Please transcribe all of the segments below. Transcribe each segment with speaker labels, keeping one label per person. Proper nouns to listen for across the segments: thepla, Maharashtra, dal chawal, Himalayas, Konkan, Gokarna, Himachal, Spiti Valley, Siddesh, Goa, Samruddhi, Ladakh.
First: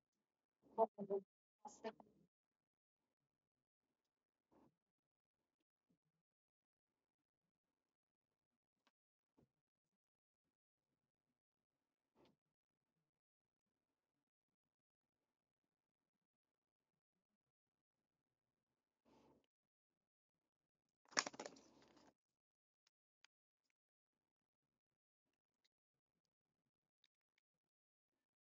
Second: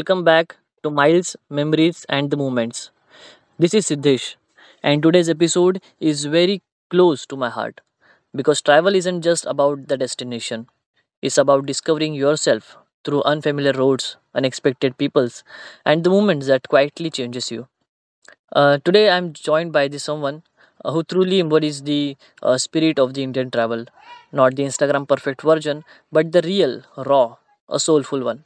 Speaker 1: welcome back to Miles, Memories, and the Moments. This is Siddesh, and today's episode is very close to my heart because travel isn't just about the destination, it's about discovering yourself through unfamiliar roads, unexpected peoples, and the moments that quietly changes you. Today, I'm joined by the someone who truly embodies the spirit of the Indian travel, not the Instagram perfect version, but the real, raw, a soulful one.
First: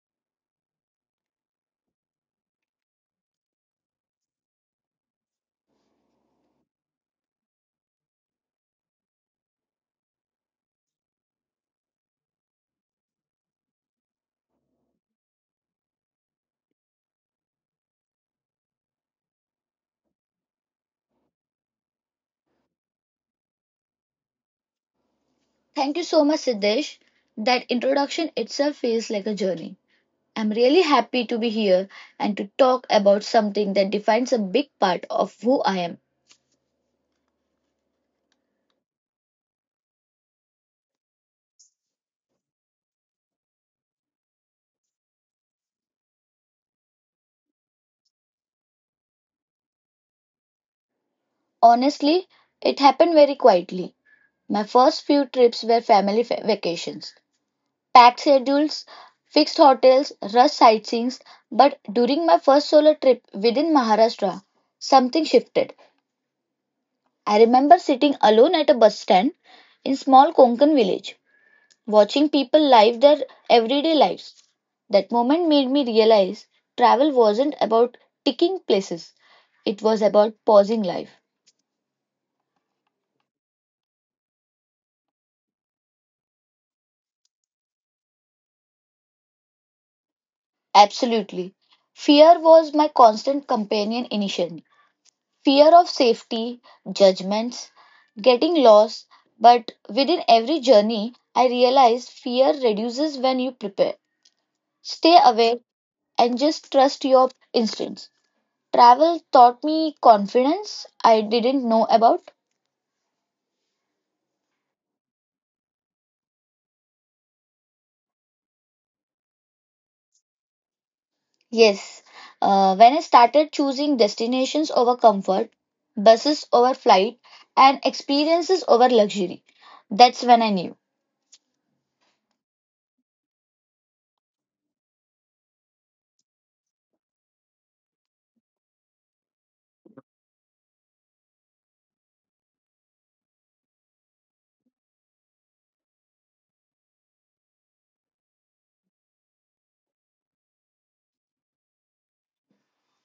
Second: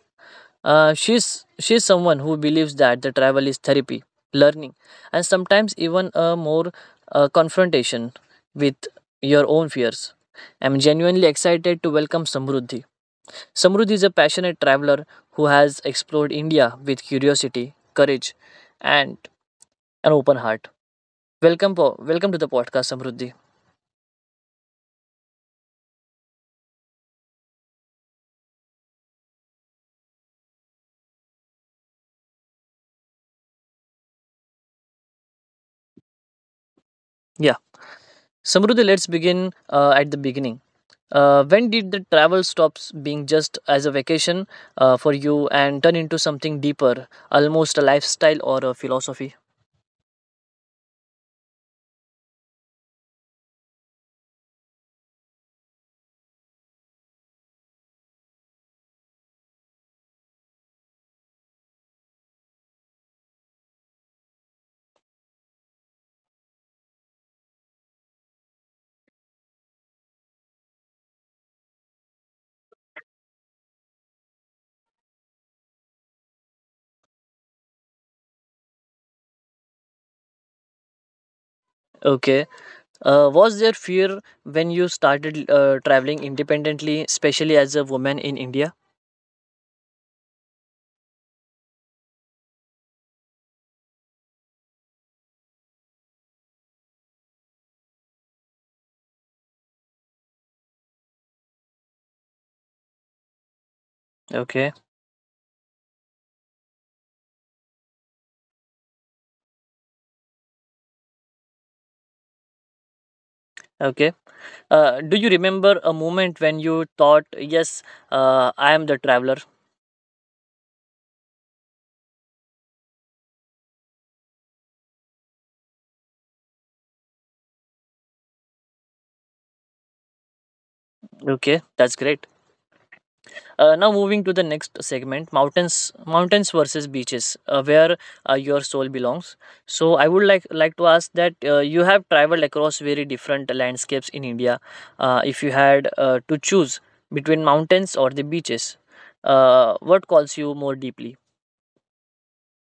Speaker 1: She's someone who believes that the travel is therapy, learning, and sometimes even a more confrontation with your own fears. I'm genuinely excited to welcome Samruddhi. Samruddhi is a passionate traveler who has explored India with curiosity, courage, and an open heart. Welcome to the podcast, Samruddhi.
Speaker 2: Thank you so much, Siddesh. That introduction itself feels like a journey. I'm really happy to be here and to talk about something that defines a big part of who I am.
Speaker 1: Yeah, Samruddhi, let's begin at the beginning. When did the travel stops being just as a vacation for you and turn into something deeper, almost a lifestyle or a philosophy?
Speaker 2: Honestly, it happened very quietly. My first few trips were vacations, packed schedules, fixed hotels, rush sightseeings. But during my first solo trip within Maharashtra, something shifted. I remember sitting alone at a bus stand in small Konkan village watching people live their everyday lives. That moment made me realize travel wasn't about ticking places, it was about pausing life.
Speaker 1: Okay. Was there fear when you started traveling independently, especially as a woman in India?
Speaker 2: Absolutely. Fear was my constant companion initially. Fear of safety, judgments, getting lost, but within every journey, I realized fear reduces when you prepare.
Speaker 1: Okay.
Speaker 2: Stay aware and just trust your instincts. Travel taught me confidence I didn't know about.
Speaker 1: Okay. Do you remember a moment when you thought, yes, I am the traveler?
Speaker 2: Yes, when I started choosing destinations over comfort, buses over flight, and experiences over luxury, that's when I knew.
Speaker 1: Okay, that's great. Now moving to the next segment, mountains versus beaches, where your soul belongs. So I would like to ask that you have traveled across very different landscapes in India. If you had to choose between mountains or the beaches, what calls you more deeply?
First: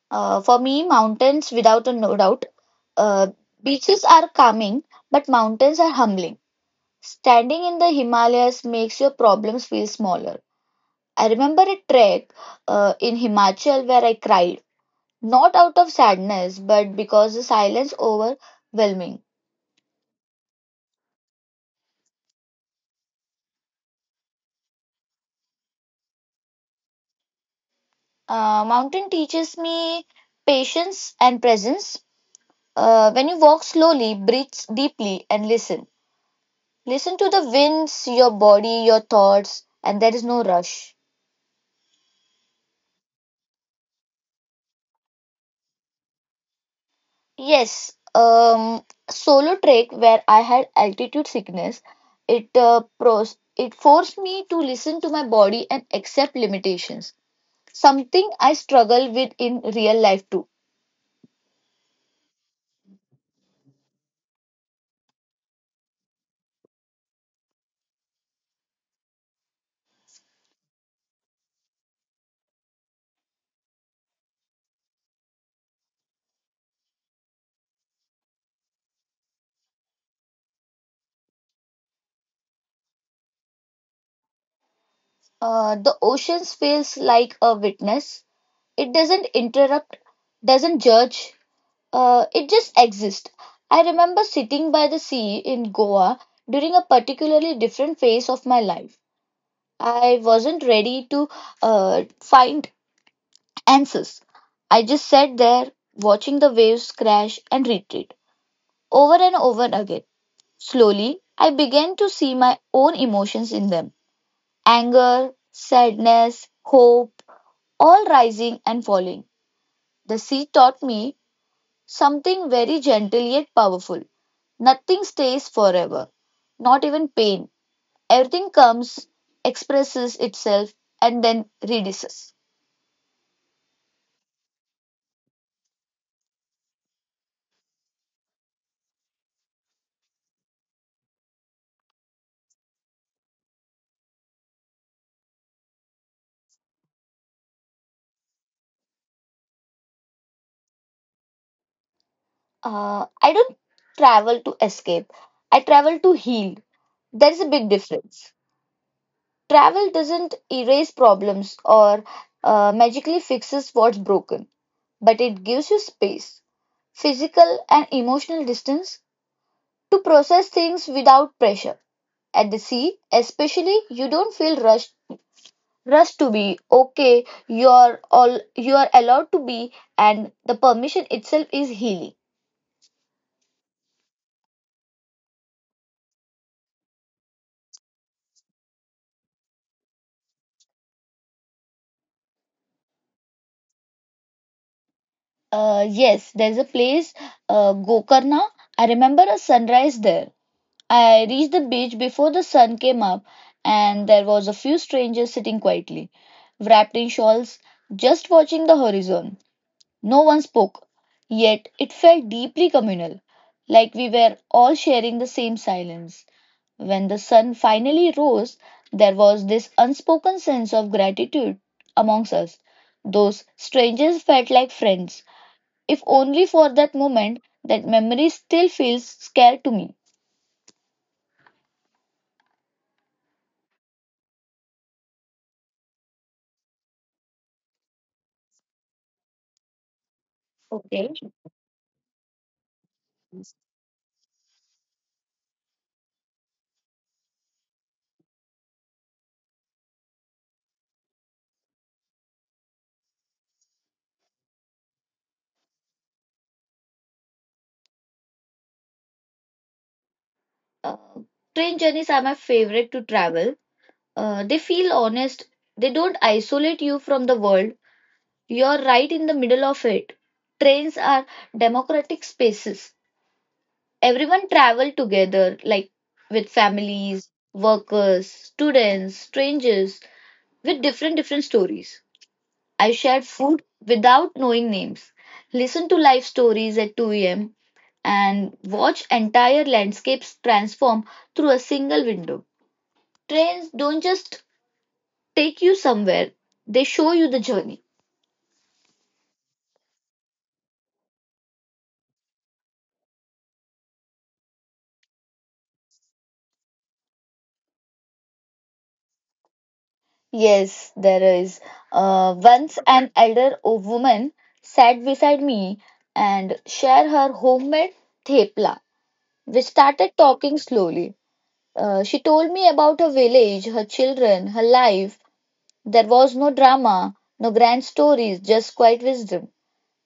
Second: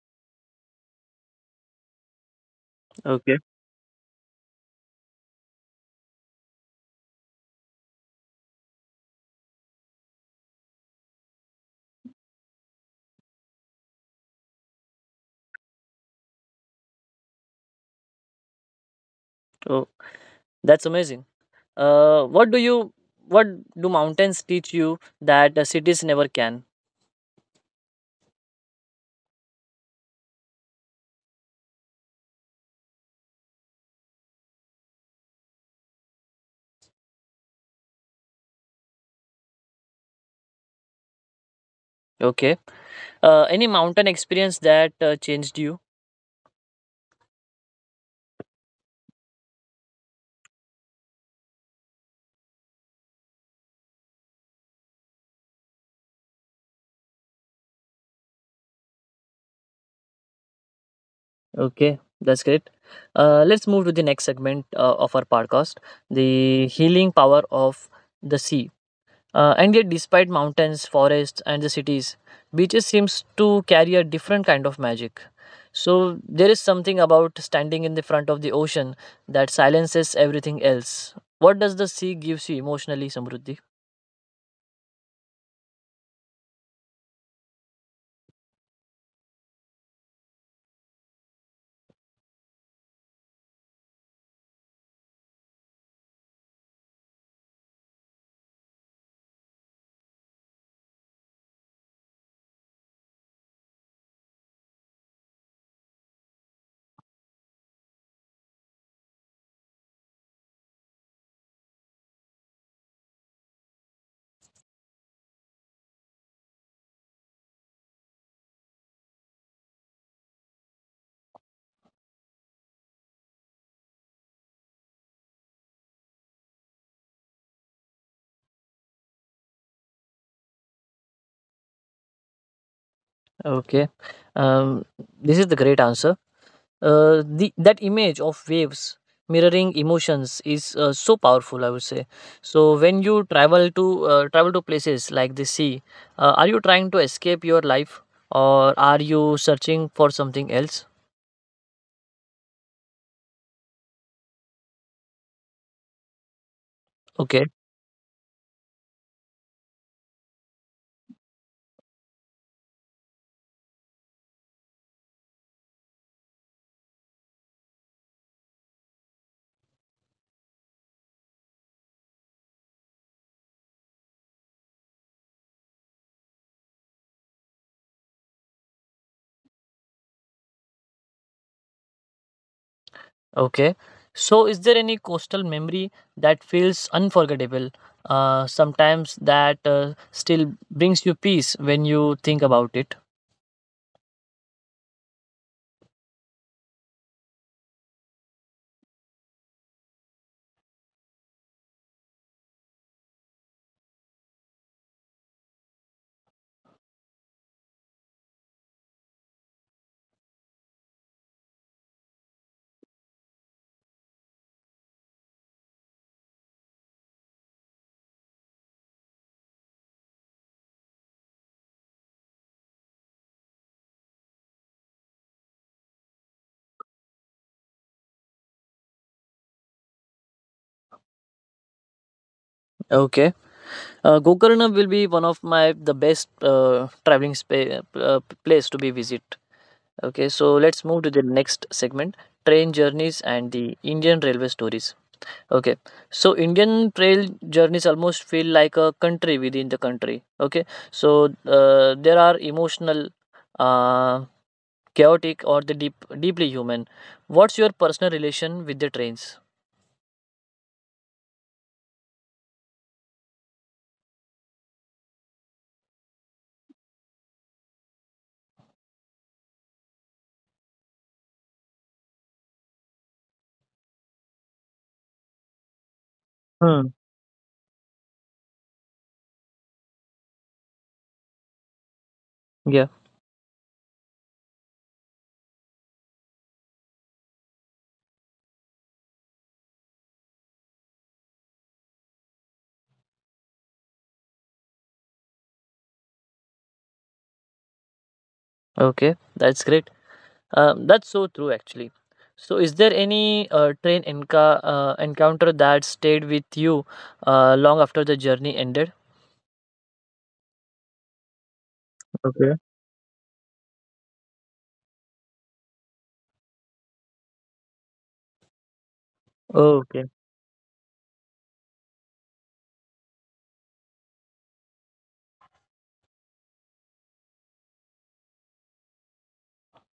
Speaker 2: For me, mountains, without a no doubt. uh,
Speaker 1: Okay.
Speaker 2: Beaches are calming, but mountains are humbling. Standing in the Himalayas makes your problems feel smaller. I remember a trek in Himachal where I cried, not out of sadness, but because the silence overwhelming.
Speaker 1: So that's amazing. What do you what do mountains teach you that cities never can?
Speaker 2: Mountain teaches me patience and presence. When you walk slowly, breathe deeply and listen. Listen to the winds, your body, your thoughts, and there is no rush.
Speaker 1: Okay. Any mountain experience that changed you?
Speaker 2: Yes, solo trek where I had altitude sickness, it pros it forced me to listen to my body and accept limitations. Something I struggle with in real life too.
Speaker 1: Okay, that's great. Let's move to the next segment of our podcast, the healing power of the sea. And yet, despite mountains, forests, and the cities, beaches seems to carry a different kind of magic. So there is something about standing in the front of the ocean that silences everything else. What does the sea gives you emotionally, Samruddhi?
Speaker 2: The oceans feels like a witness. It doesn't interrupt, doesn't judge, it just exists. I remember sitting by the sea in Goa during a particularly different phase of my life. I wasn't ready to find answers. I just sat there watching the waves crash and retreat over and over again. Slowly, I began to see my own emotions in them: anger, sadness, hope, all rising and falling. The sea taught me something very gentle yet powerful. Nothing stays forever, not even pain. Everything comes, expresses itself, and then reduces.
Speaker 1: Okay, um, this is the great answer. That image of waves mirroring emotions is so powerful, I would say. So when you travel to travel to places like the sea, are you trying to escape your life, or are you searching for something else?
Speaker 2: I don't travel to escape, I travel to heal. There's
Speaker 1: Okay.
Speaker 2: a big difference. Travel doesn't erase problems or magically fixes what's broken, but it gives you space, physical and emotional distance to process things without pressure. At the sea, especially, you don't feel rushed. Rush to be okay, you're all you're allowed to be, and the permission itself is healing.
Speaker 1: Okay, so is there any coastal memory that feels unforgettable, sometimes that still brings you peace when you think about it?
Speaker 2: Yes, there's a place, Gokarna. I remember a sunrise there. I reached the beach before the sun came up, and there was a few strangers sitting quietly, wrapped in shawls, just watching the horizon. No one spoke, yet it felt deeply communal, like we were all sharing the same silence. When the sun finally rose, there was this unspoken sense of gratitude amongst us. Those strangers felt like friends, if only for that moment. That memory still feels scared to me.
Speaker 1: Okay. Gokarna will be one of my the best traveling place to be visit. Okay, so let's
Speaker 2: Okay.
Speaker 1: move to the next segment: train journeys and the Indian railway stories. Okay, so Indian trail journeys almost feel like a country within the country. Okay, so there are emotional, uh, chaotic, or the deep, deeply human. What's your personal relation with the trains?
Speaker 2: Uh, Train journeys are my favorite to travel. They feel honest. They don't isolate you from the world. You're right in the middle of it. Trains are democratic spaces. Everyone traveled together, like with
Speaker 1: Hmm.
Speaker 2: families, workers, students, strangers, with different different stories. I
Speaker 1: Yeah.
Speaker 2: shared food without knowing names, listened to life stories at 2 a.m. and watched entire landscapes transform through a single window. Trains don't just take you somewhere, they show you the journey.
Speaker 1: Okay, that's great. That's so true, actually. So, is there any encounter that stayed with you long after the journey ended?
Speaker 2: Yes, there is.
Speaker 1: Okay.
Speaker 2: Once an woman sat beside me and shared her homemade thepla. We
Speaker 1: Oh,
Speaker 2: started
Speaker 1: okay.
Speaker 2: talking slowly. She told me about her village, her children, her life. There was no drama, no grand stories, just quiet wisdom.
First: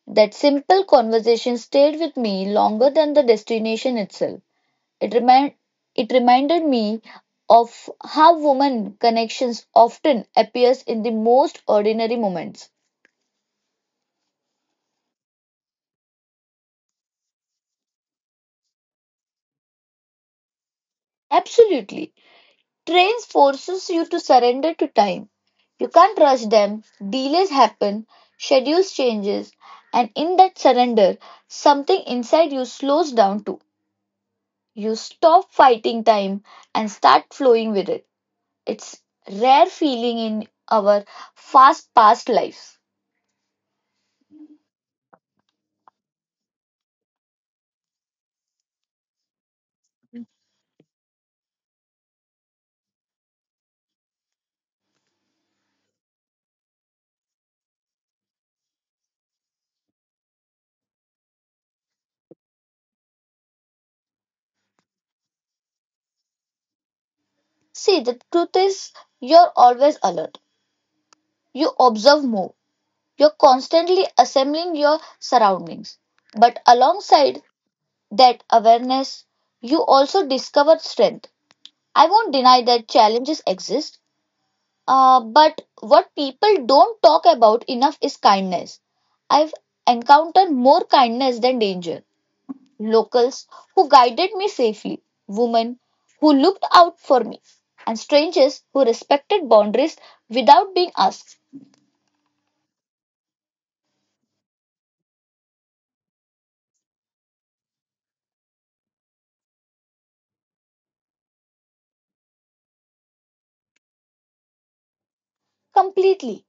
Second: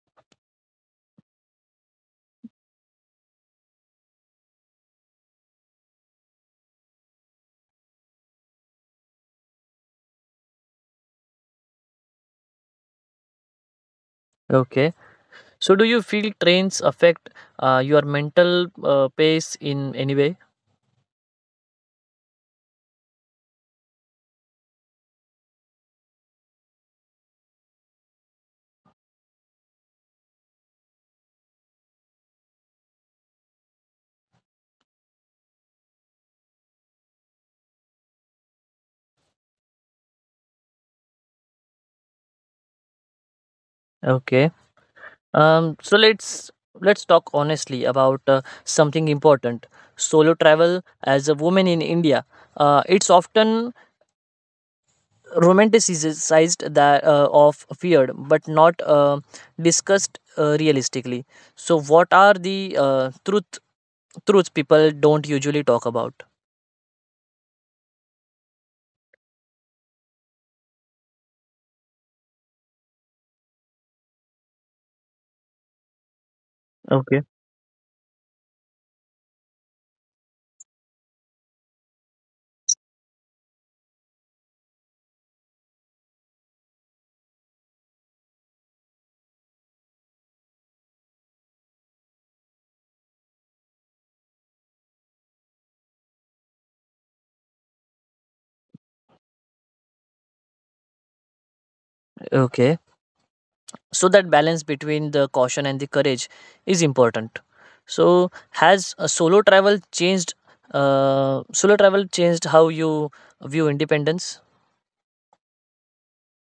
Speaker 2: That simple conversation stayed with me longer than the destination itself. It, remind, it reminded me of how women connections often appears in the most ordinary moments.
Speaker 1: Okay. So, do you feel trains affect your mental pace in any way?
Speaker 2: Absolutely. Trains forces you to surrender to time. You can't rush them. Delays happen, schedules changes, and in that surrender, something inside you slows down too. You stop fighting time and start flowing with it. It's rare feeling in our fast paced lives.
Speaker 1: Okay. Um, so let's talk honestly about something important. Solo travel as a woman in India, it's often romanticized that of feared but not discussed realistically. So what are the truths people don't usually talk about?
Speaker 2: See, the truth is, you're always alert. You observe more. You're constantly assembling your surroundings. But
Speaker 1: Okay.
Speaker 2: alongside that awareness, you also discover strength. I won't deny that challenges exist, but what people don't talk about enough is kindness. I've encountered more kindness than danger. Locals who guided me safely, women who looked out for me, and strangers who respected boundaries without being asked.
Speaker 1: Okay, so that balance between the caution and the courage is important. So has solo travel changed how you view independence?
Speaker 2: Completely,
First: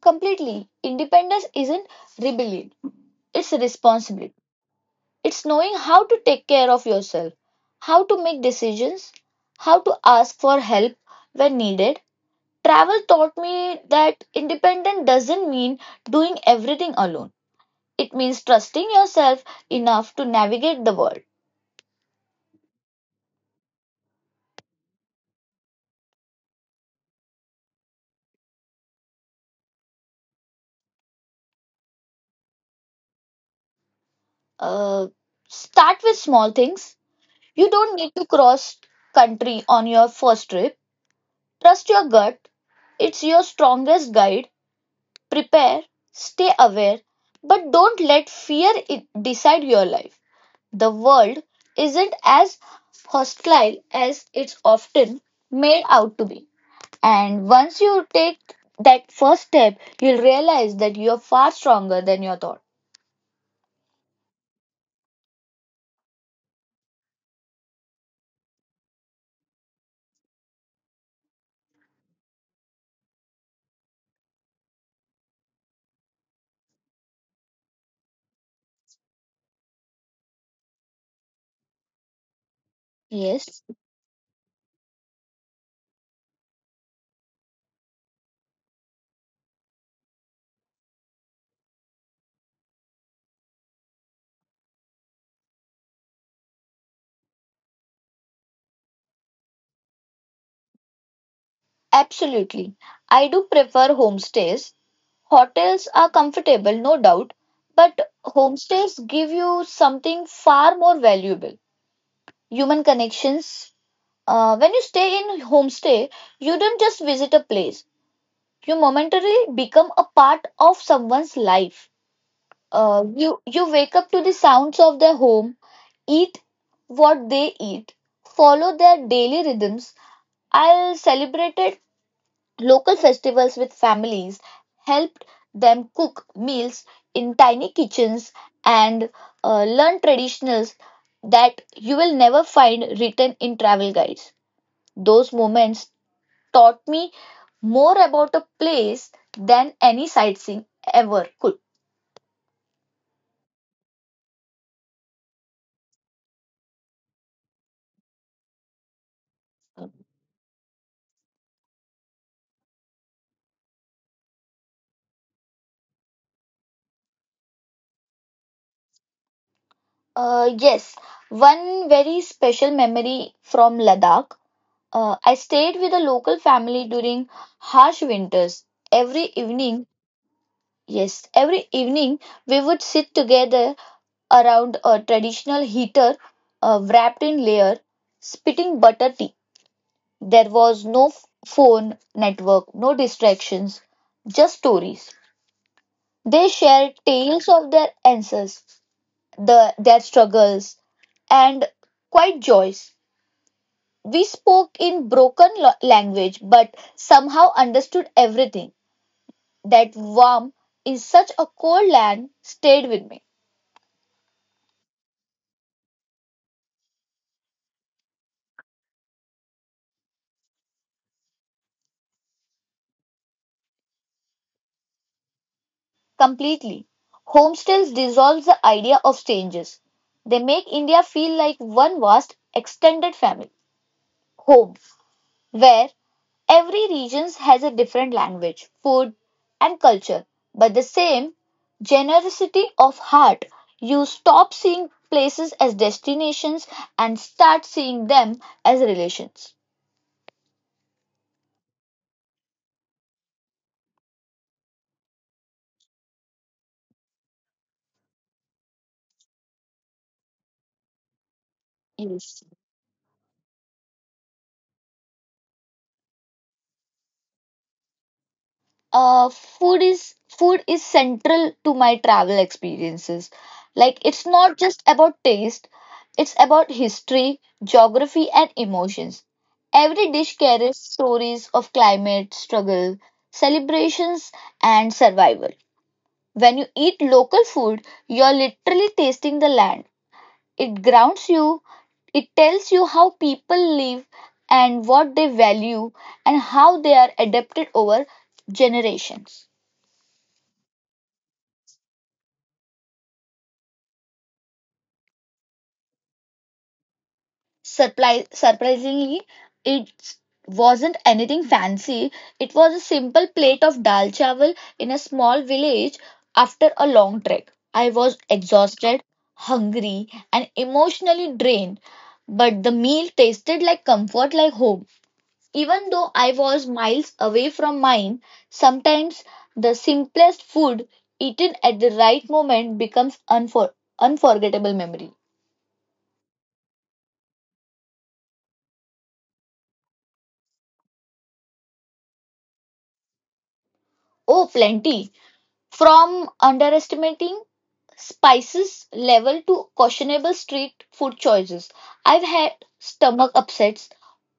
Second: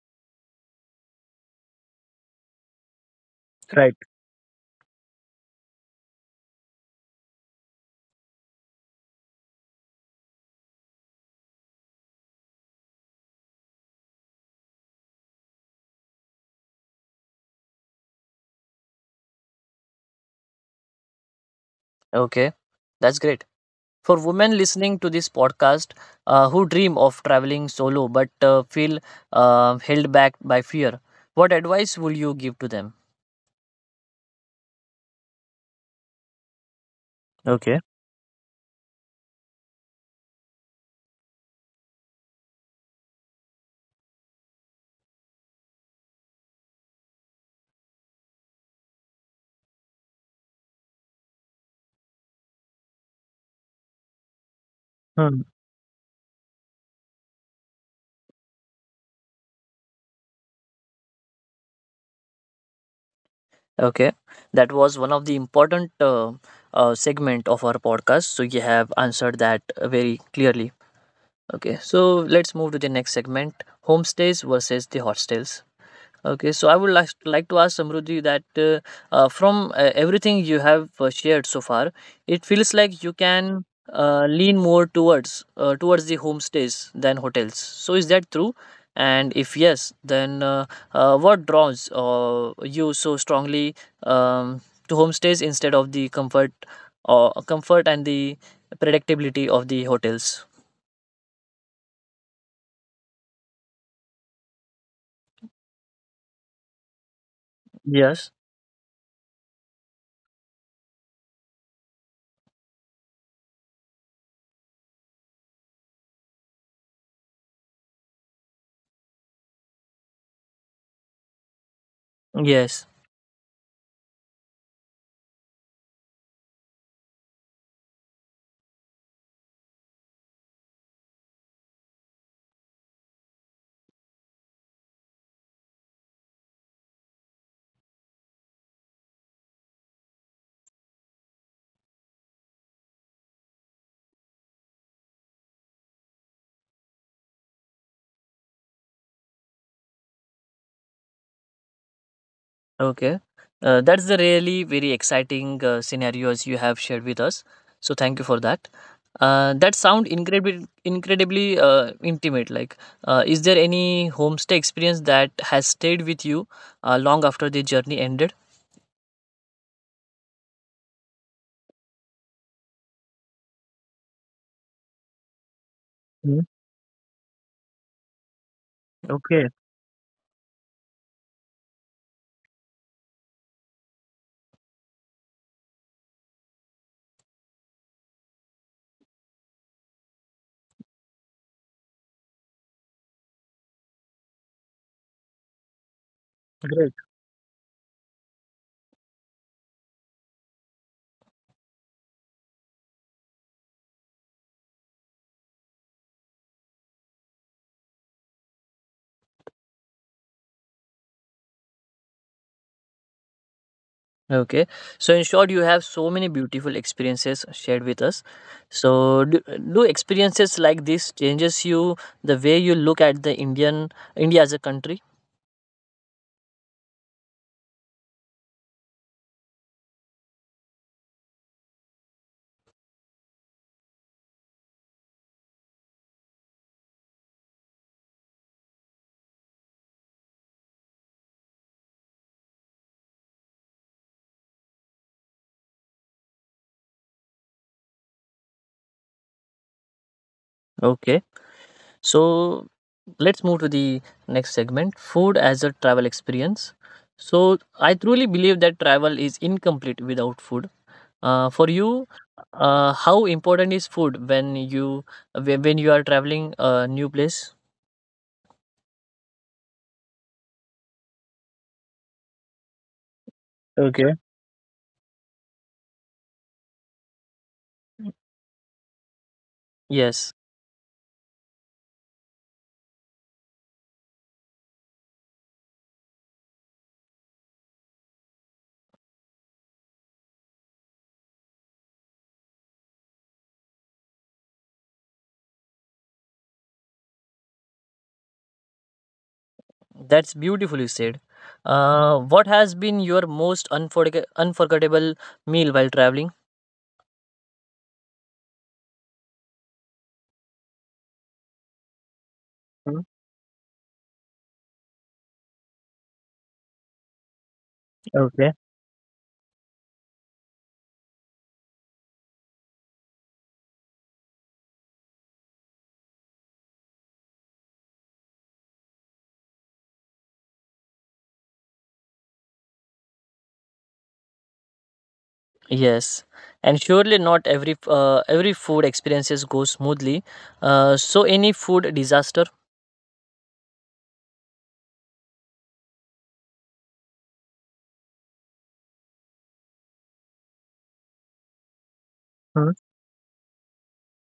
Speaker 2: completely. Independence isn't rebellion, it's responsibility. It's knowing how to take care of yourself, how to make decisions, how to ask for help when needed. Travel taught me that independence doesn't mean doing everything alone. It means trusting yourself enough to navigate the world.
Speaker 1: Okay, that's great. For women listening to this podcast, who dream of traveling solo but feel held back by fear, what advice will you give to them?
Speaker 2: Uh, Start with small things. You
Speaker 1: Okay.
Speaker 2: don't need to cross country on your first trip. Trust your gut. It's your strongest guide. Prepare, stay aware, but don't let fear decide your life. The world isn't as hostile as it's often
Speaker 1: Hmm.
Speaker 2: made out to be. And once you take that first step, you'll realize that you're far stronger than your thought.
Speaker 1: Okay, that was one of the important segment of our podcast. So you have answered that very clearly. Okay, so let's move to the next segment: homestays versus the hostels. Okay, so I would like to ask Samruddhi that from everything you have shared so far, it feels like you can
Speaker 2: Yes,
Speaker 1: lean more towards the homestays than hotels. So is that true? And if yes, then what draws you so strongly um, to homestays instead of the comfort or comfort and the predictability of the hotels?
Speaker 2: absolutely. I do prefer homestays. Hotels are comfortable, no doubt,
Speaker 1: Yes.
Speaker 2: but homestays give you something far more valuable: human connections. When you stay in homestay, you don't just visit a place, you momentarily become a part of someone's life.
Speaker 1: Yes.
Speaker 2: You wake up to the sounds of their home, eat what they eat, follow their daily rhythms. I'll celebrate local festivals with families, helped them cook meals in tiny kitchens and learn traditions that you will never find written in travel guides. Those moments taught me more about a place than any sightseeing ever could.
Speaker 1: Okay. That's the really very exciting scenarios you have shared with us. So thank you for that. That sound incredibly intimate. Like, is there any homestay experience that has stayed with you long after the journey ended?
Speaker 2: Yes, one very special memory from Ladakh. I stayed with a local
Speaker 1: Mm.
Speaker 2: family during harsh winters. Every
Speaker 1: Okay,
Speaker 2: evening, yes, every evening we would sit together around a traditional heater, wrapped in layer, spitting butter tea. There was phone network, no distractions, just stories. They
Speaker 1: great.
Speaker 2: shared tales of their answers, their struggles, and quite joys. We spoke in language but somehow understood everything. That warmth in such a cold land stayed with me.
Speaker 1: Okay, so in short, you have so many beautiful experiences shared with us. So, do experiences like this changes you the way you look at the India as a country?
Speaker 2: Completely. Homestays dissolves the idea of changes. They make India feel like one vast extended family home where every region has a different language, food and culture, but the same generosity of heart. You stop seeing places as destinations and start seeing them as relations.
Speaker 1: Okay. So let's move to the next segment, food as a travel experience. So I truly believe that travel is incomplete without food. For you,
Speaker 2: Yes.
Speaker 1: how important is food when you are traveling a new place?
Speaker 2: Food is central to my travel experiences,
Speaker 1: Okay.
Speaker 2: like it's not just about taste, it's about history, geography and emotions.
Speaker 1: Yes,
Speaker 2: Every dish carries stories of climate, struggle, celebrations and survival. When you eat local food, you're literally tasting the land. It grounds you, it tells you how people live and what they value and how they are adapted over generations.
Speaker 1: that's beautifully said. What has been your most unforgettable meal while traveling?
Speaker 2: Surprisingly, it wasn't anything fancy. It was a
Speaker 1: Mm.
Speaker 2: simple plate of dal chawal in a small village after a long trek. I was
Speaker 1: Okay.
Speaker 2: exhausted, hungry, and emotionally drained, but the meal tasted like comfort, like home. Even though I was miles away from mine, sometimes the simplest food eaten at the right moment becomes unforgettable memory.
Speaker 1: Yes, and surely not every every food experiences go smoothly. So any food disaster?
Speaker 2: Oh, plenty. From underestimating spices level to questionable street food choices, I've had
Speaker 1: Hmm.
Speaker 2: stomach upsets,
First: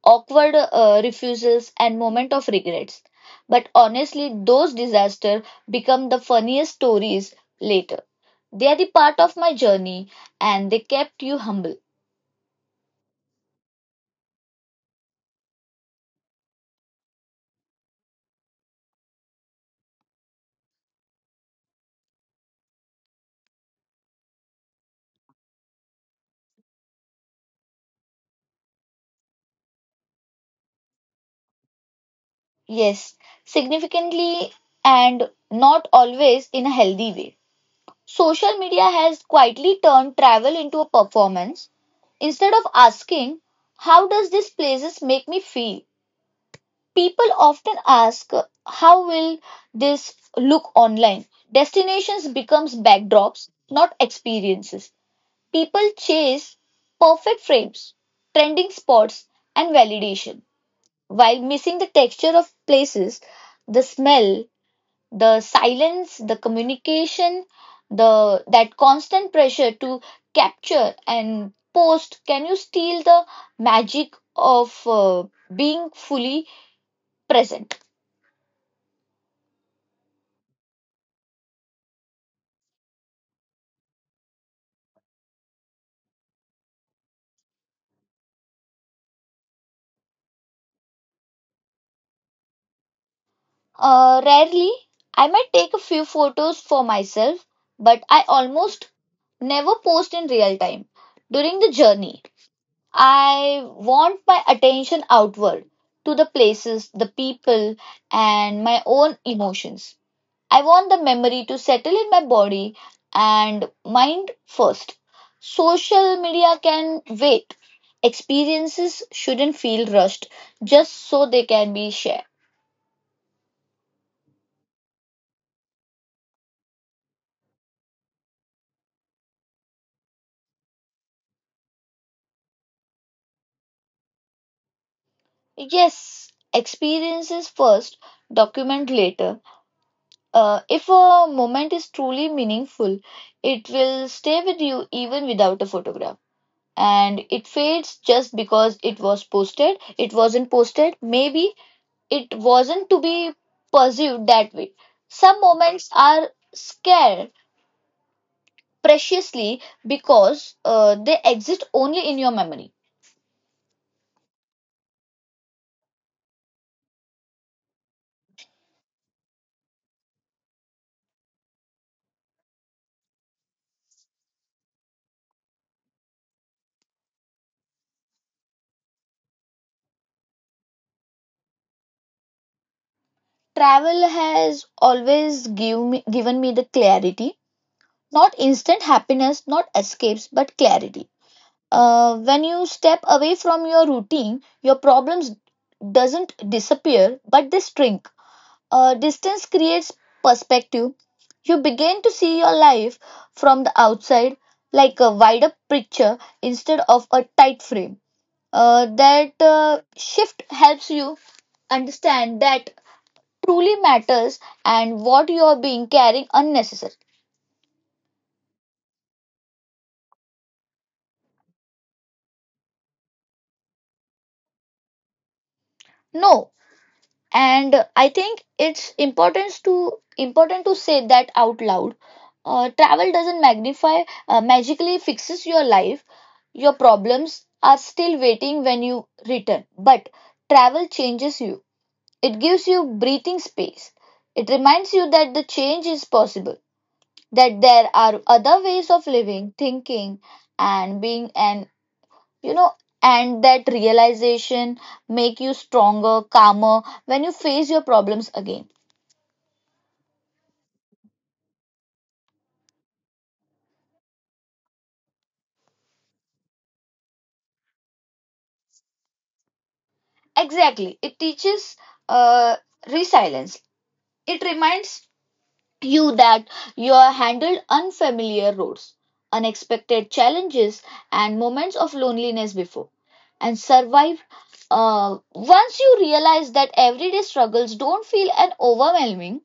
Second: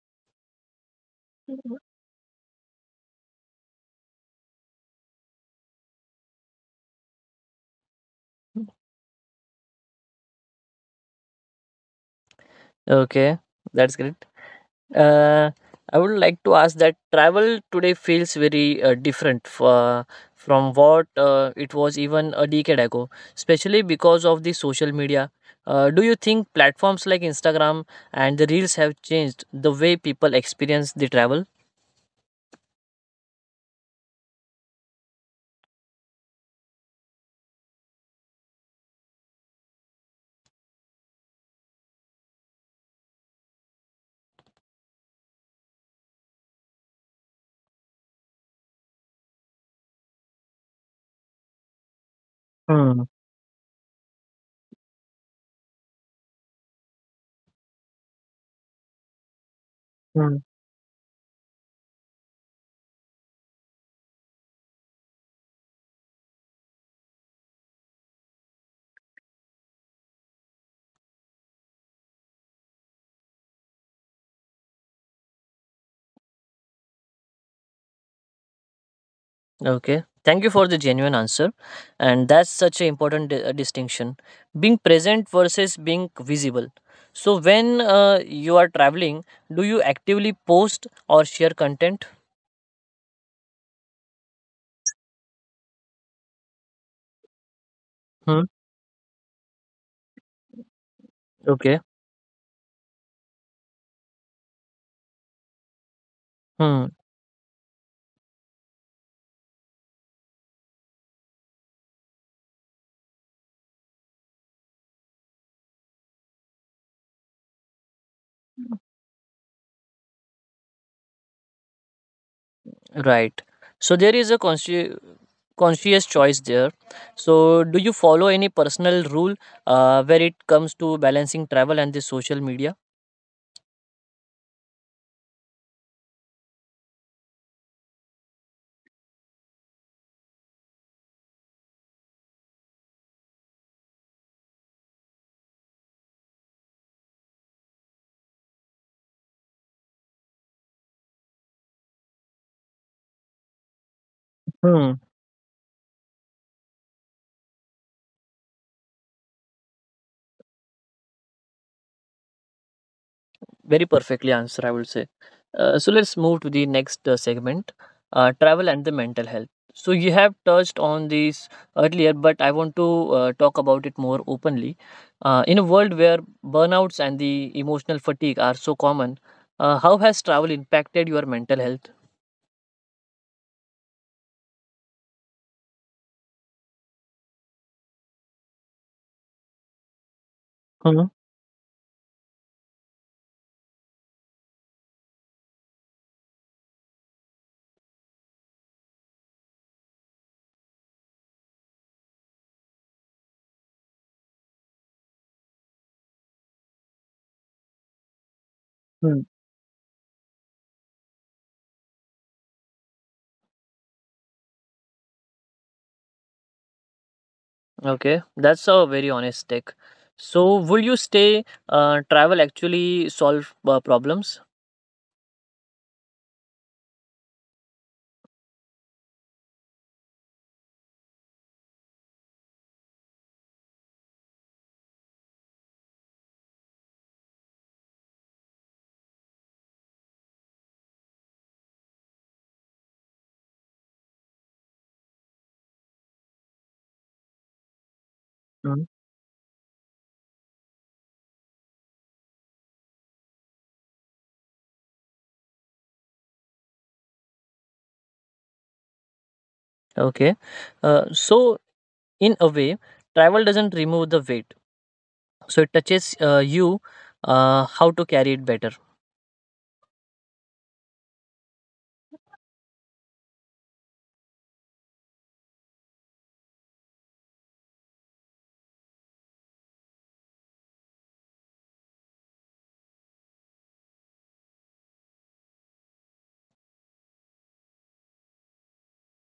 Speaker 2: awkward refusals, and moment of regrets. But honestly, those disasters become the funniest stories later. They are the part of my journey, and they kept you humble.
Speaker 1: Okay, that's great. Uh, I would like to ask that travel today feels very different from what it was even a decade ago, especially because of the social media. Do you think platforms like Instagram and the Reels have changed the way people experience the travel?
Speaker 2: Yes, significantly, and not always in a healthy way. Social media has quietly turned travel into a performance. Instead of asking, how does this places make me feel? People often ask, how will this look online? Destinations becomes
Speaker 1: Hmm.
Speaker 2: backdrops, not experiences. People chase perfect frames, trending spots and validation while missing the texture of places, the smell, the silence, the communication, the that constant pressure to capture and post, can you steal the magic of being fully present?
Speaker 1: Okay. Thank you for the genuine answer. And that's such an important distinction, being present versus being visible. So, when you are traveling, do you actively post or share content?
Speaker 2: Rarely, I might take a few photos for myself, but
Speaker 1: Hmm.
Speaker 2: I almost never post in real time.
Speaker 1: Okay.
Speaker 2: During the journey, I want my attention outward to the
Speaker 1: Hmm.
Speaker 2: places, the people, and my own emotions. I want the memory to settle in my body and mind first. Social media can wait. Experiences shouldn't feel rushed just so they can be shared.
Speaker 1: Right. So, there is a conscious choice there. So, do you follow any personal rule where it comes to balancing travel and the social media?
Speaker 2: Yes, experiences first, document later. If a moment is truly meaningful, it will stay with you even without a photograph. And it fades just because it was posted, it wasn't posted, maybe it wasn't to be pursued that way.
Speaker 1: Hmm.
Speaker 2: Some moments are scared preciously because they exist only in your memory.
Speaker 1: Very perfectly answered, I would say. So let's move to the next segment, travel and the mental health. So you have touched on this earlier, but I want to talk about it more openly. In a world where burnouts and the emotional fatigue are so common, how has travel impacted your mental health?
Speaker 2: Travel has always give me, given me the clarity, not instant happiness, not escapes, but
Speaker 1: Mhm.
Speaker 2: clarity. When you step away from your routine, your problems doesn't disappear, but they shrink. Distance creates perspective. You begin to see your life from the outside, like a wider picture instead of a tight frame. Uh,
Speaker 1: Hmm.
Speaker 2: that uh, shift helps you understand that truly matters and what you are being carrying unnecessary.
Speaker 1: Okay, that's a very honest take. So, will you stay? Travel actually solve problems?
Speaker 2: No, and I think it's important to important to say that out loud. Travel doesn't magnify magically fixes your life. Your problems are still waiting when you return, but travel changes you. It gives you breathing space. It reminds you that the change is possible, that there are other ways
Speaker 1: Mhm.
Speaker 2: of living thinking and being, and you know and that realization make you stronger calmer when you face your problems again.
Speaker 1: Okay, so in a way travel doesn't remove the weight, so it touches you how to carry it better.
Speaker 2: Exactly, it teaches uh, resilience. It reminds you that you are handled unfamiliar roads, unexpected challenges, and moments of loneliness before and survived. uh, Once you realize that everyday struggles don't feel an overwhelming.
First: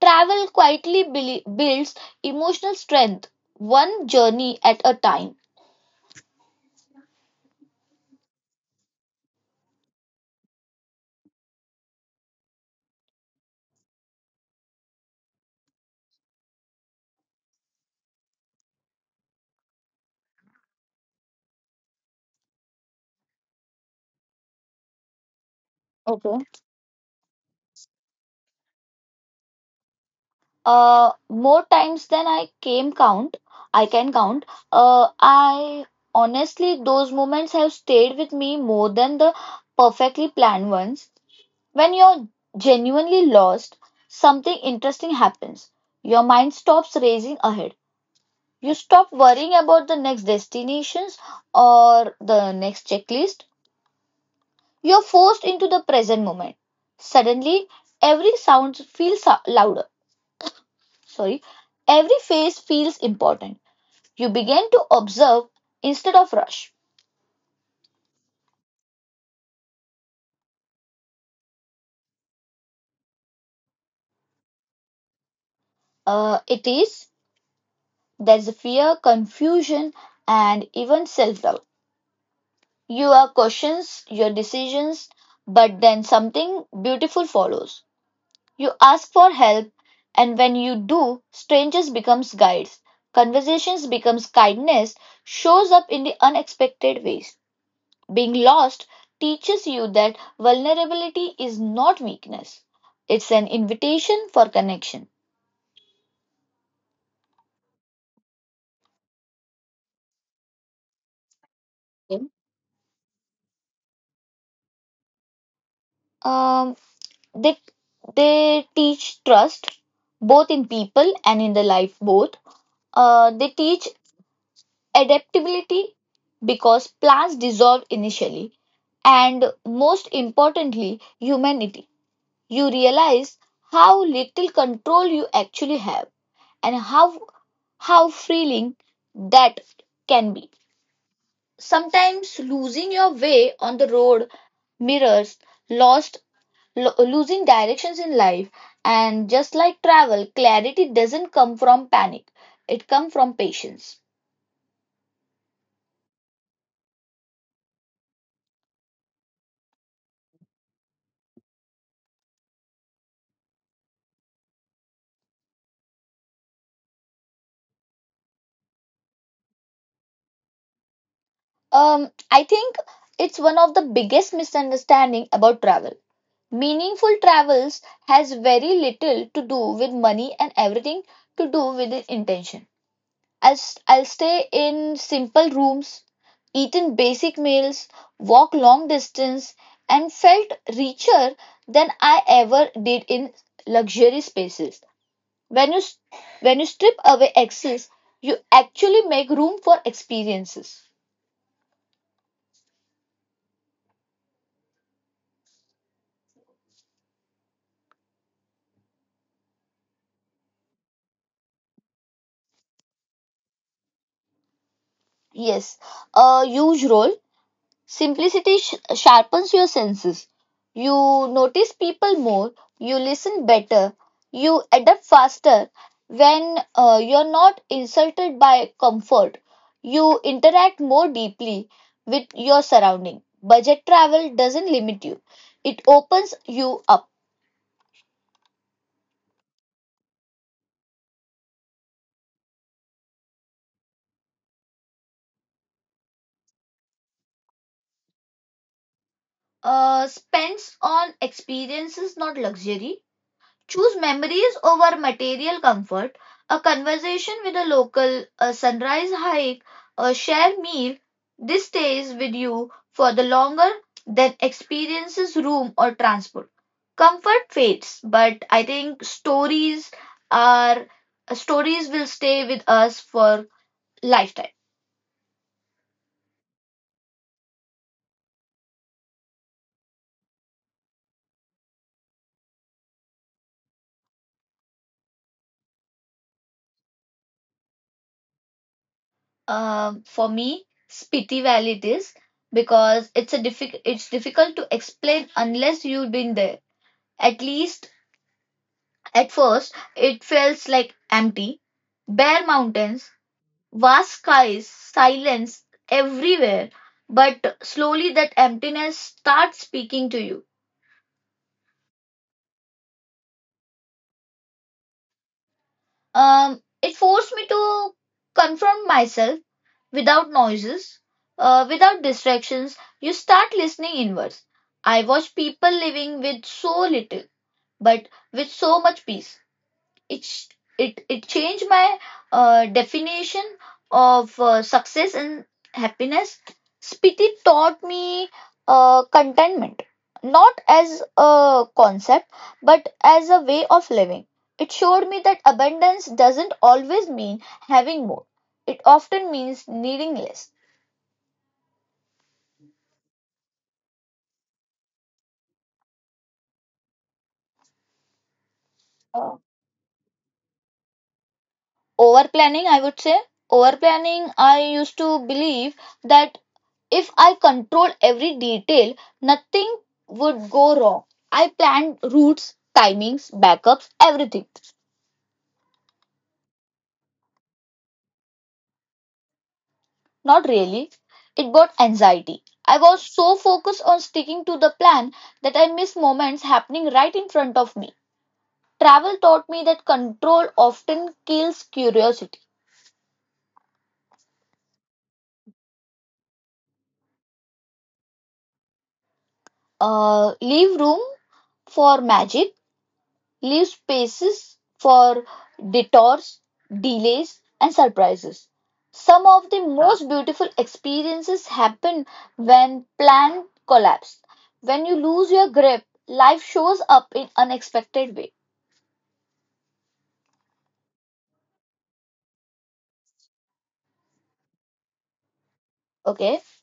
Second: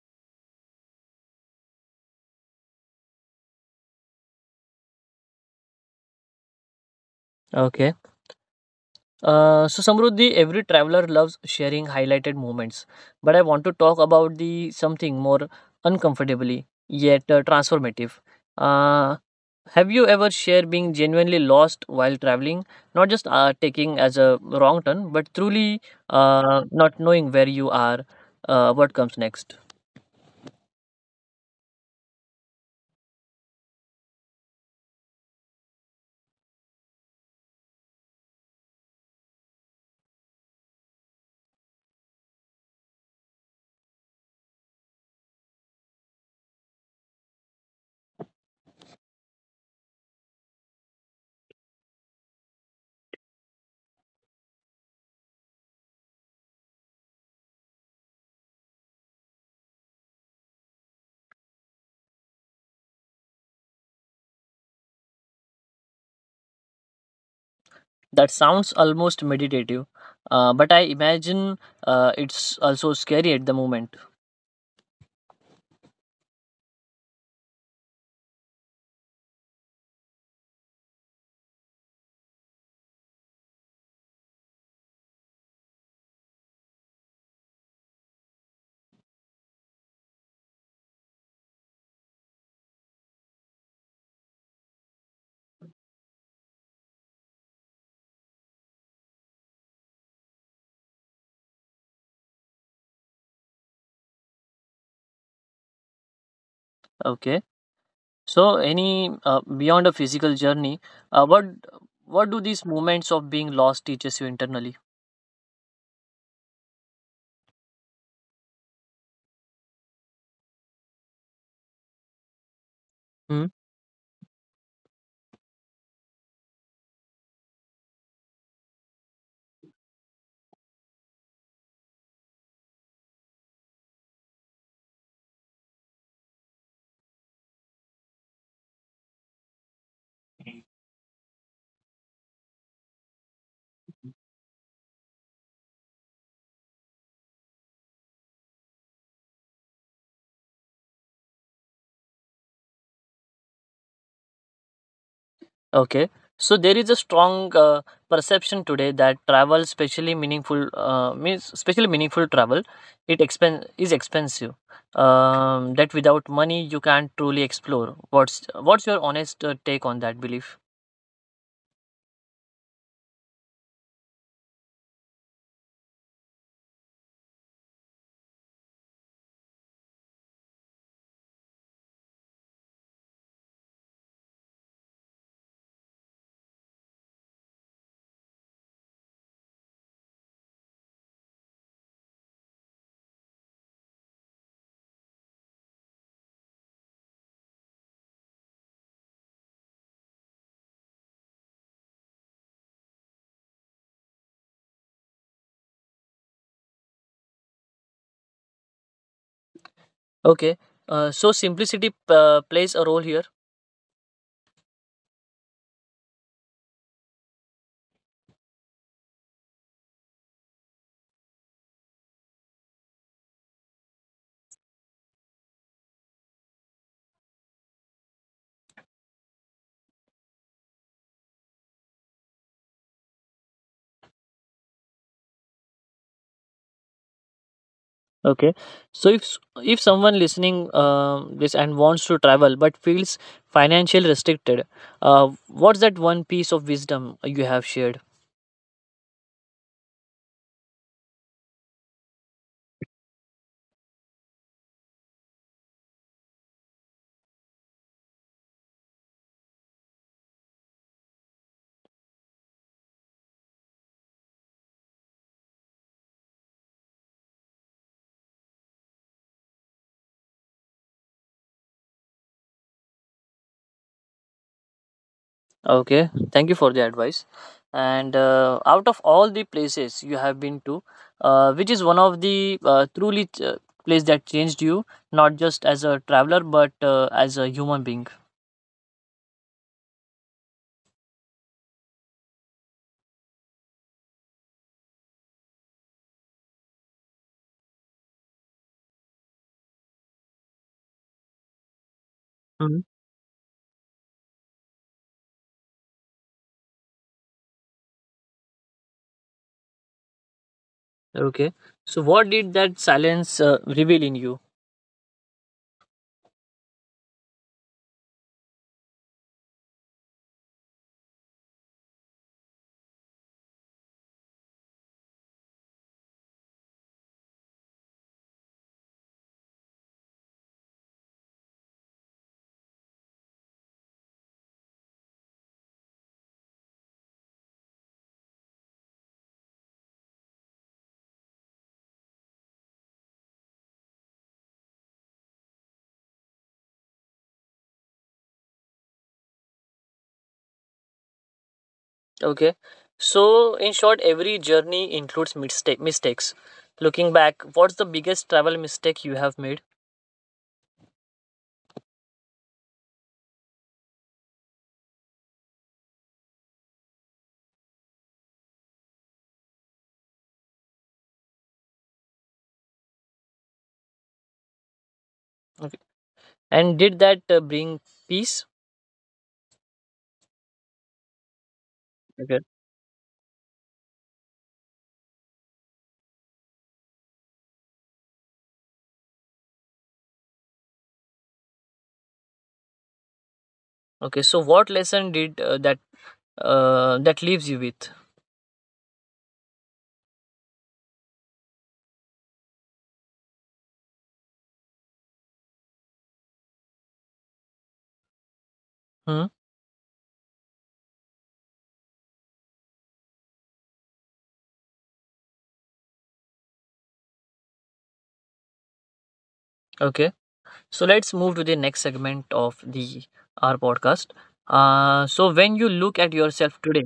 Speaker 2: Travel quietly builds emotional strength, one journey at a time.
Speaker 1: Okay, so Samruddhi, every traveler loves sharing highlighted moments, but I want to talk about the something more uncomfortably yet transformative. uh, have you ever shared being genuinely lost while traveling, not just taking as a wrong turn, but truly
Speaker 2: Okay.
Speaker 1: not knowing where you are, what comes next?
Speaker 2: More times than I I can count. I honestly, those moments have stayed with me more than the perfectly planned ones. When you're genuinely lost, something interesting happens. Your mind stops racing ahead. You stop worrying about the next destinations or the next checklist. You're forced into the present moment. Suddenly, every sound feels louder. Sorry, every face feels important. You begin to observe instead of rush.
Speaker 1: That sounds almost meditative, but I imagine it's also scary at the moment.
Speaker 2: It is, there's fear, confusion, and even self doubt. You are questions your decisions, but then something beautiful follows. You ask for help, and when you do, strangers becomes guides. Conversations becomes kindness, shows up in the unexpected ways. Being lost teaches you that vulnerability is not weakness. It's an invitation for connection.
Speaker 1: Okay. So, any beyond a physical journey, what do these moments of being lost teaches you internally?
Speaker 2: Um, they they teach trust, both in people and in the life both.
Speaker 1: Hmm.
Speaker 2: They teach adaptability because plants dissolve initially, and most importantly, humanity. You realize how little control you actually have and how freeing that can be. Sometimes losing your way on the road mirrors lost losing directions in life, and just like travel clarity doesn't come from panic, it comes from patience.
Speaker 1: Okay. So there is a strong perception today that travel, especially meaningful, means especially meaningful travel, it is expensive. That without money you can't truly explore. What's your honest take on that belief?
Speaker 2: I think it's one of the biggest misunderstanding about travel. Meaningful travels has very little to do with money and everything to do with the intention. I'll stay in simple rooms, eat in basic meals, walk long distance, and felt richer than I ever did in luxury spaces. When you s- when you strip away excess, you actually make room for experiences.
Speaker 1: Okay. So simplicity plays a role here.
Speaker 2: Yes, a huge role. Simplicity sharpens your senses. You notice people more, you listen better, you adapt faster when you're not insulted by comfort. You interact more deeply with your surrounding. Budget travel doesn't limit you, it opens you up.
Speaker 1: Okay. So if someone listening this and wants to travel but feels financially restricted, uh, what's that one piece of wisdom you have shared?
Speaker 2: Spends on experiences, not luxury. Choose memories over material comfort. A conversation with a local, a sunrise hike, a shared meal. This stays with you for the longer than experiences, room, or transport. Comfort fades, but I think stories are stories will stay with us for lifetime.
Speaker 1: Okay. Thank you for the advice. And out of all the places you have been to, which is one of the truly uh, place that changed you, not just as a traveler but as a human being.
Speaker 2: For me, Spiti Valley it is because it's a difficult it's difficult to explain unless you've been there. At least At first, it feels like empty.
Speaker 1: Mhm.
Speaker 2: Bare mountains, vast skies, silence everywhere. But slowly that emptiness starts speaking to you.
Speaker 1: Okay. So what did that silence reveal in you?
Speaker 2: It forced me to confront myself without noises, without distractions. You start listening inwards. I watch people living with so little, but with so much peace. It sh- it changed my definition of success and happiness. Spiti taught me contentment, not as a concept but as a way of living. It showed me that abundance doesn't always mean having more, it often means needing less.
Speaker 1: Okay. So, in short, every journey includes mistakes. Looking back, what's the biggest travel mistake you have made?
Speaker 2: Uh, over planning i would say over planning. I used to believe that if I control every detail, nothing would go wrong. I planned routes, timings, backups, everything.
Speaker 1: Okay. And did that bring peace?
Speaker 2: Not really. It brought
Speaker 1: Okay.
Speaker 2: anxiety. I was so focused on sticking to the plan that I missed moments happening right in front of me. Travel taught me that control often kills curiosity.
Speaker 1: Okay. So, what lesson did that that leaves you with?
Speaker 2: Leave room for magic. Leaves spaces for detours, delays, and surprises.
Speaker 1: Hmm.
Speaker 2: Some of the most beautiful experiences happen when plans collapse. When you lose your grip, life shows up in unexpected way.
Speaker 1: Okay. So let's move to the next segment of the our podcast. So when you look at yourself
Speaker 2: Okay.
Speaker 1: today,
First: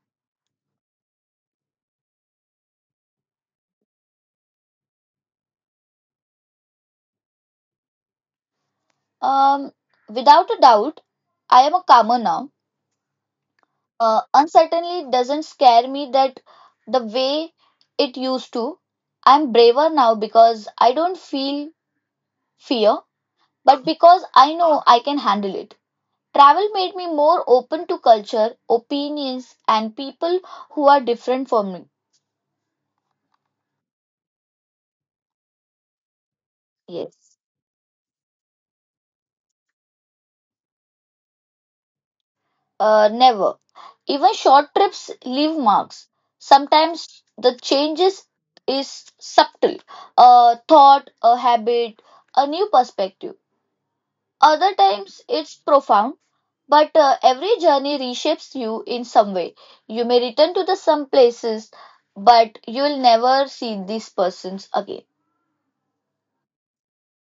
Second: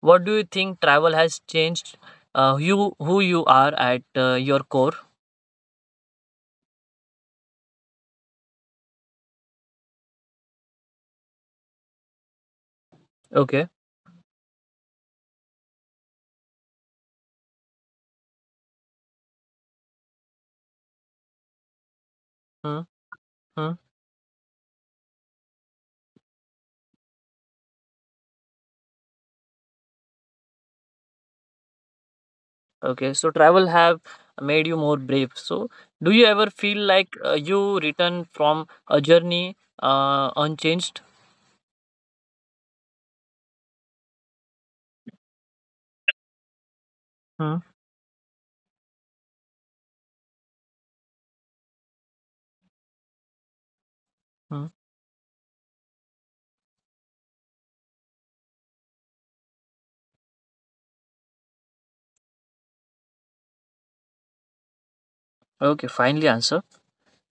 Speaker 1: what do you think travel has changed? You who you are at your core.
Speaker 2: Um, Without a doubt, I am a calmer now.
Speaker 1: Okay.
Speaker 2: Uncertainty doesn't scare me that the way it used to. I'm braver now because I don't feel
Speaker 1: Hmm.
Speaker 2: fear,
Speaker 1: Hmm?
Speaker 2: but because I know I can handle it. Travel made me more open to culture, opinions, and people who are different from me.
Speaker 1: Okay, so travel have made you more brave. So, do you ever feel like
Speaker 2: Yes.
Speaker 1: you return from a journey unchanged?
Speaker 2: Never. Even short trips leave marks. Sometimes the
Speaker 1: Hmm.
Speaker 2: changes is subtle. A thought, a habit, a new perspective.
Speaker 1: Hmm.
Speaker 2: Other times it's profound, but every journey reshapes you in some way. You may return to the some places, but you'll never see these persons again.
Speaker 1: Okay, finally answer.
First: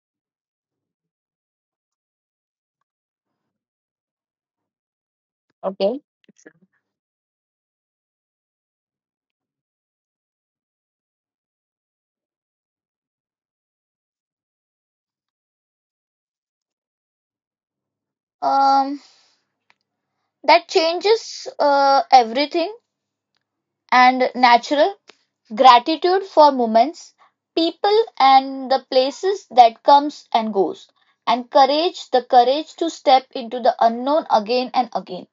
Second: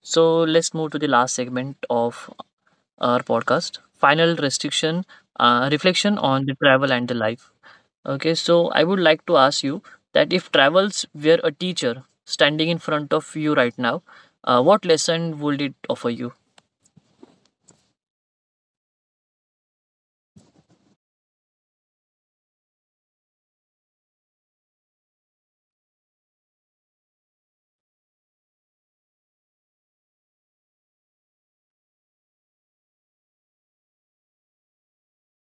Speaker 1: So let's move to the last segment of our podcast. Final restriction,
Speaker 2: Okay.
Speaker 1: reflection on the travel and the life. Okay, so I would like to ask you that if travels were a teacher standing in front of you right now, what lesson would it offer you?
Speaker 2: Um, that changes everything and natural gratitude for moments, people, and the places that comes and goes, and courage the courage to step into the unknown again and again.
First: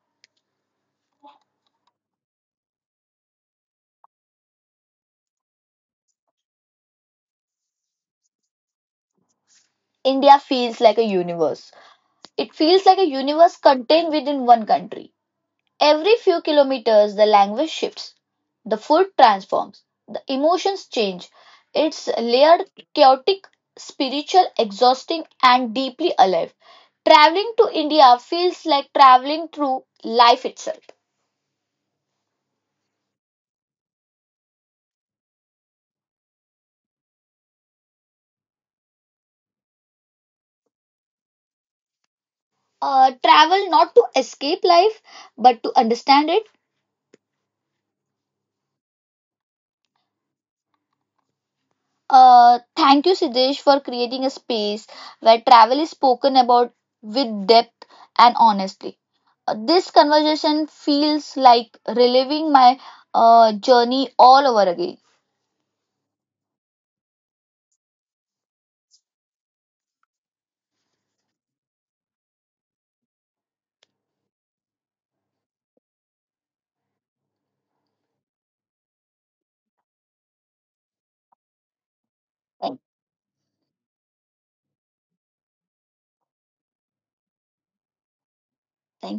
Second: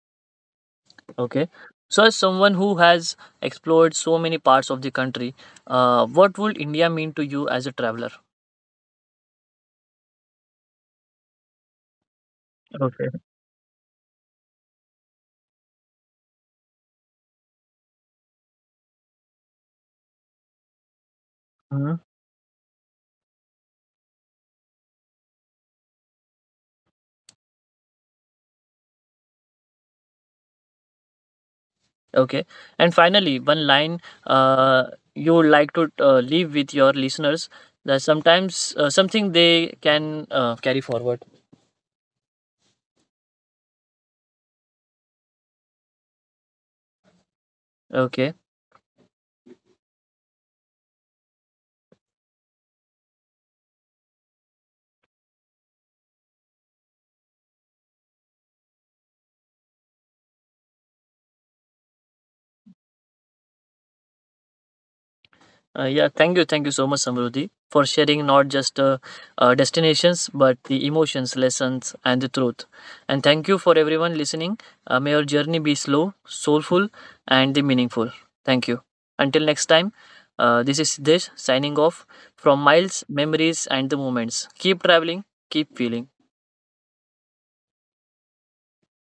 Speaker 1: Okay. So, as someone who has explored so many parts of the country, what would India mean to you as a traveler?
Speaker 2: India feels like a universe, It feels like a
Speaker 1: Okay.
Speaker 2: universe contained within one country. Every few kilometers, the language shifts, the food transforms, the emotions change.
Speaker 1: Mhm.
Speaker 2: It's layered, chaotic, spiritual, exhausting, and deeply alive. Traveling to India feels like traveling through life itself.
Speaker 1: Okay. And finally, one line uh, you would like to leave with your listeners, that sometimes something they can carry forward.
Speaker 2: Travel not to escape life, but to understand it.
Speaker 1: Okay.
Speaker 2: Thank you, Siddesh, for creating a space where travel is spoken about with depth and honestly. This conversation feels like reliving my journey all over again.
Speaker 1: Yeah, thank you so much, Samruddhi, for sharing not just destinations but the emotions, lessons, and the truth. And thank you for everyone listening. May your journey be slow, soulful, and the meaningful. Thank you. Until next time, this is Siddesh signing off from
Speaker 2: Thank,
Speaker 1: Miles, Memories, and the Moments. Keep traveling, keep feeling.
Speaker 2: Thank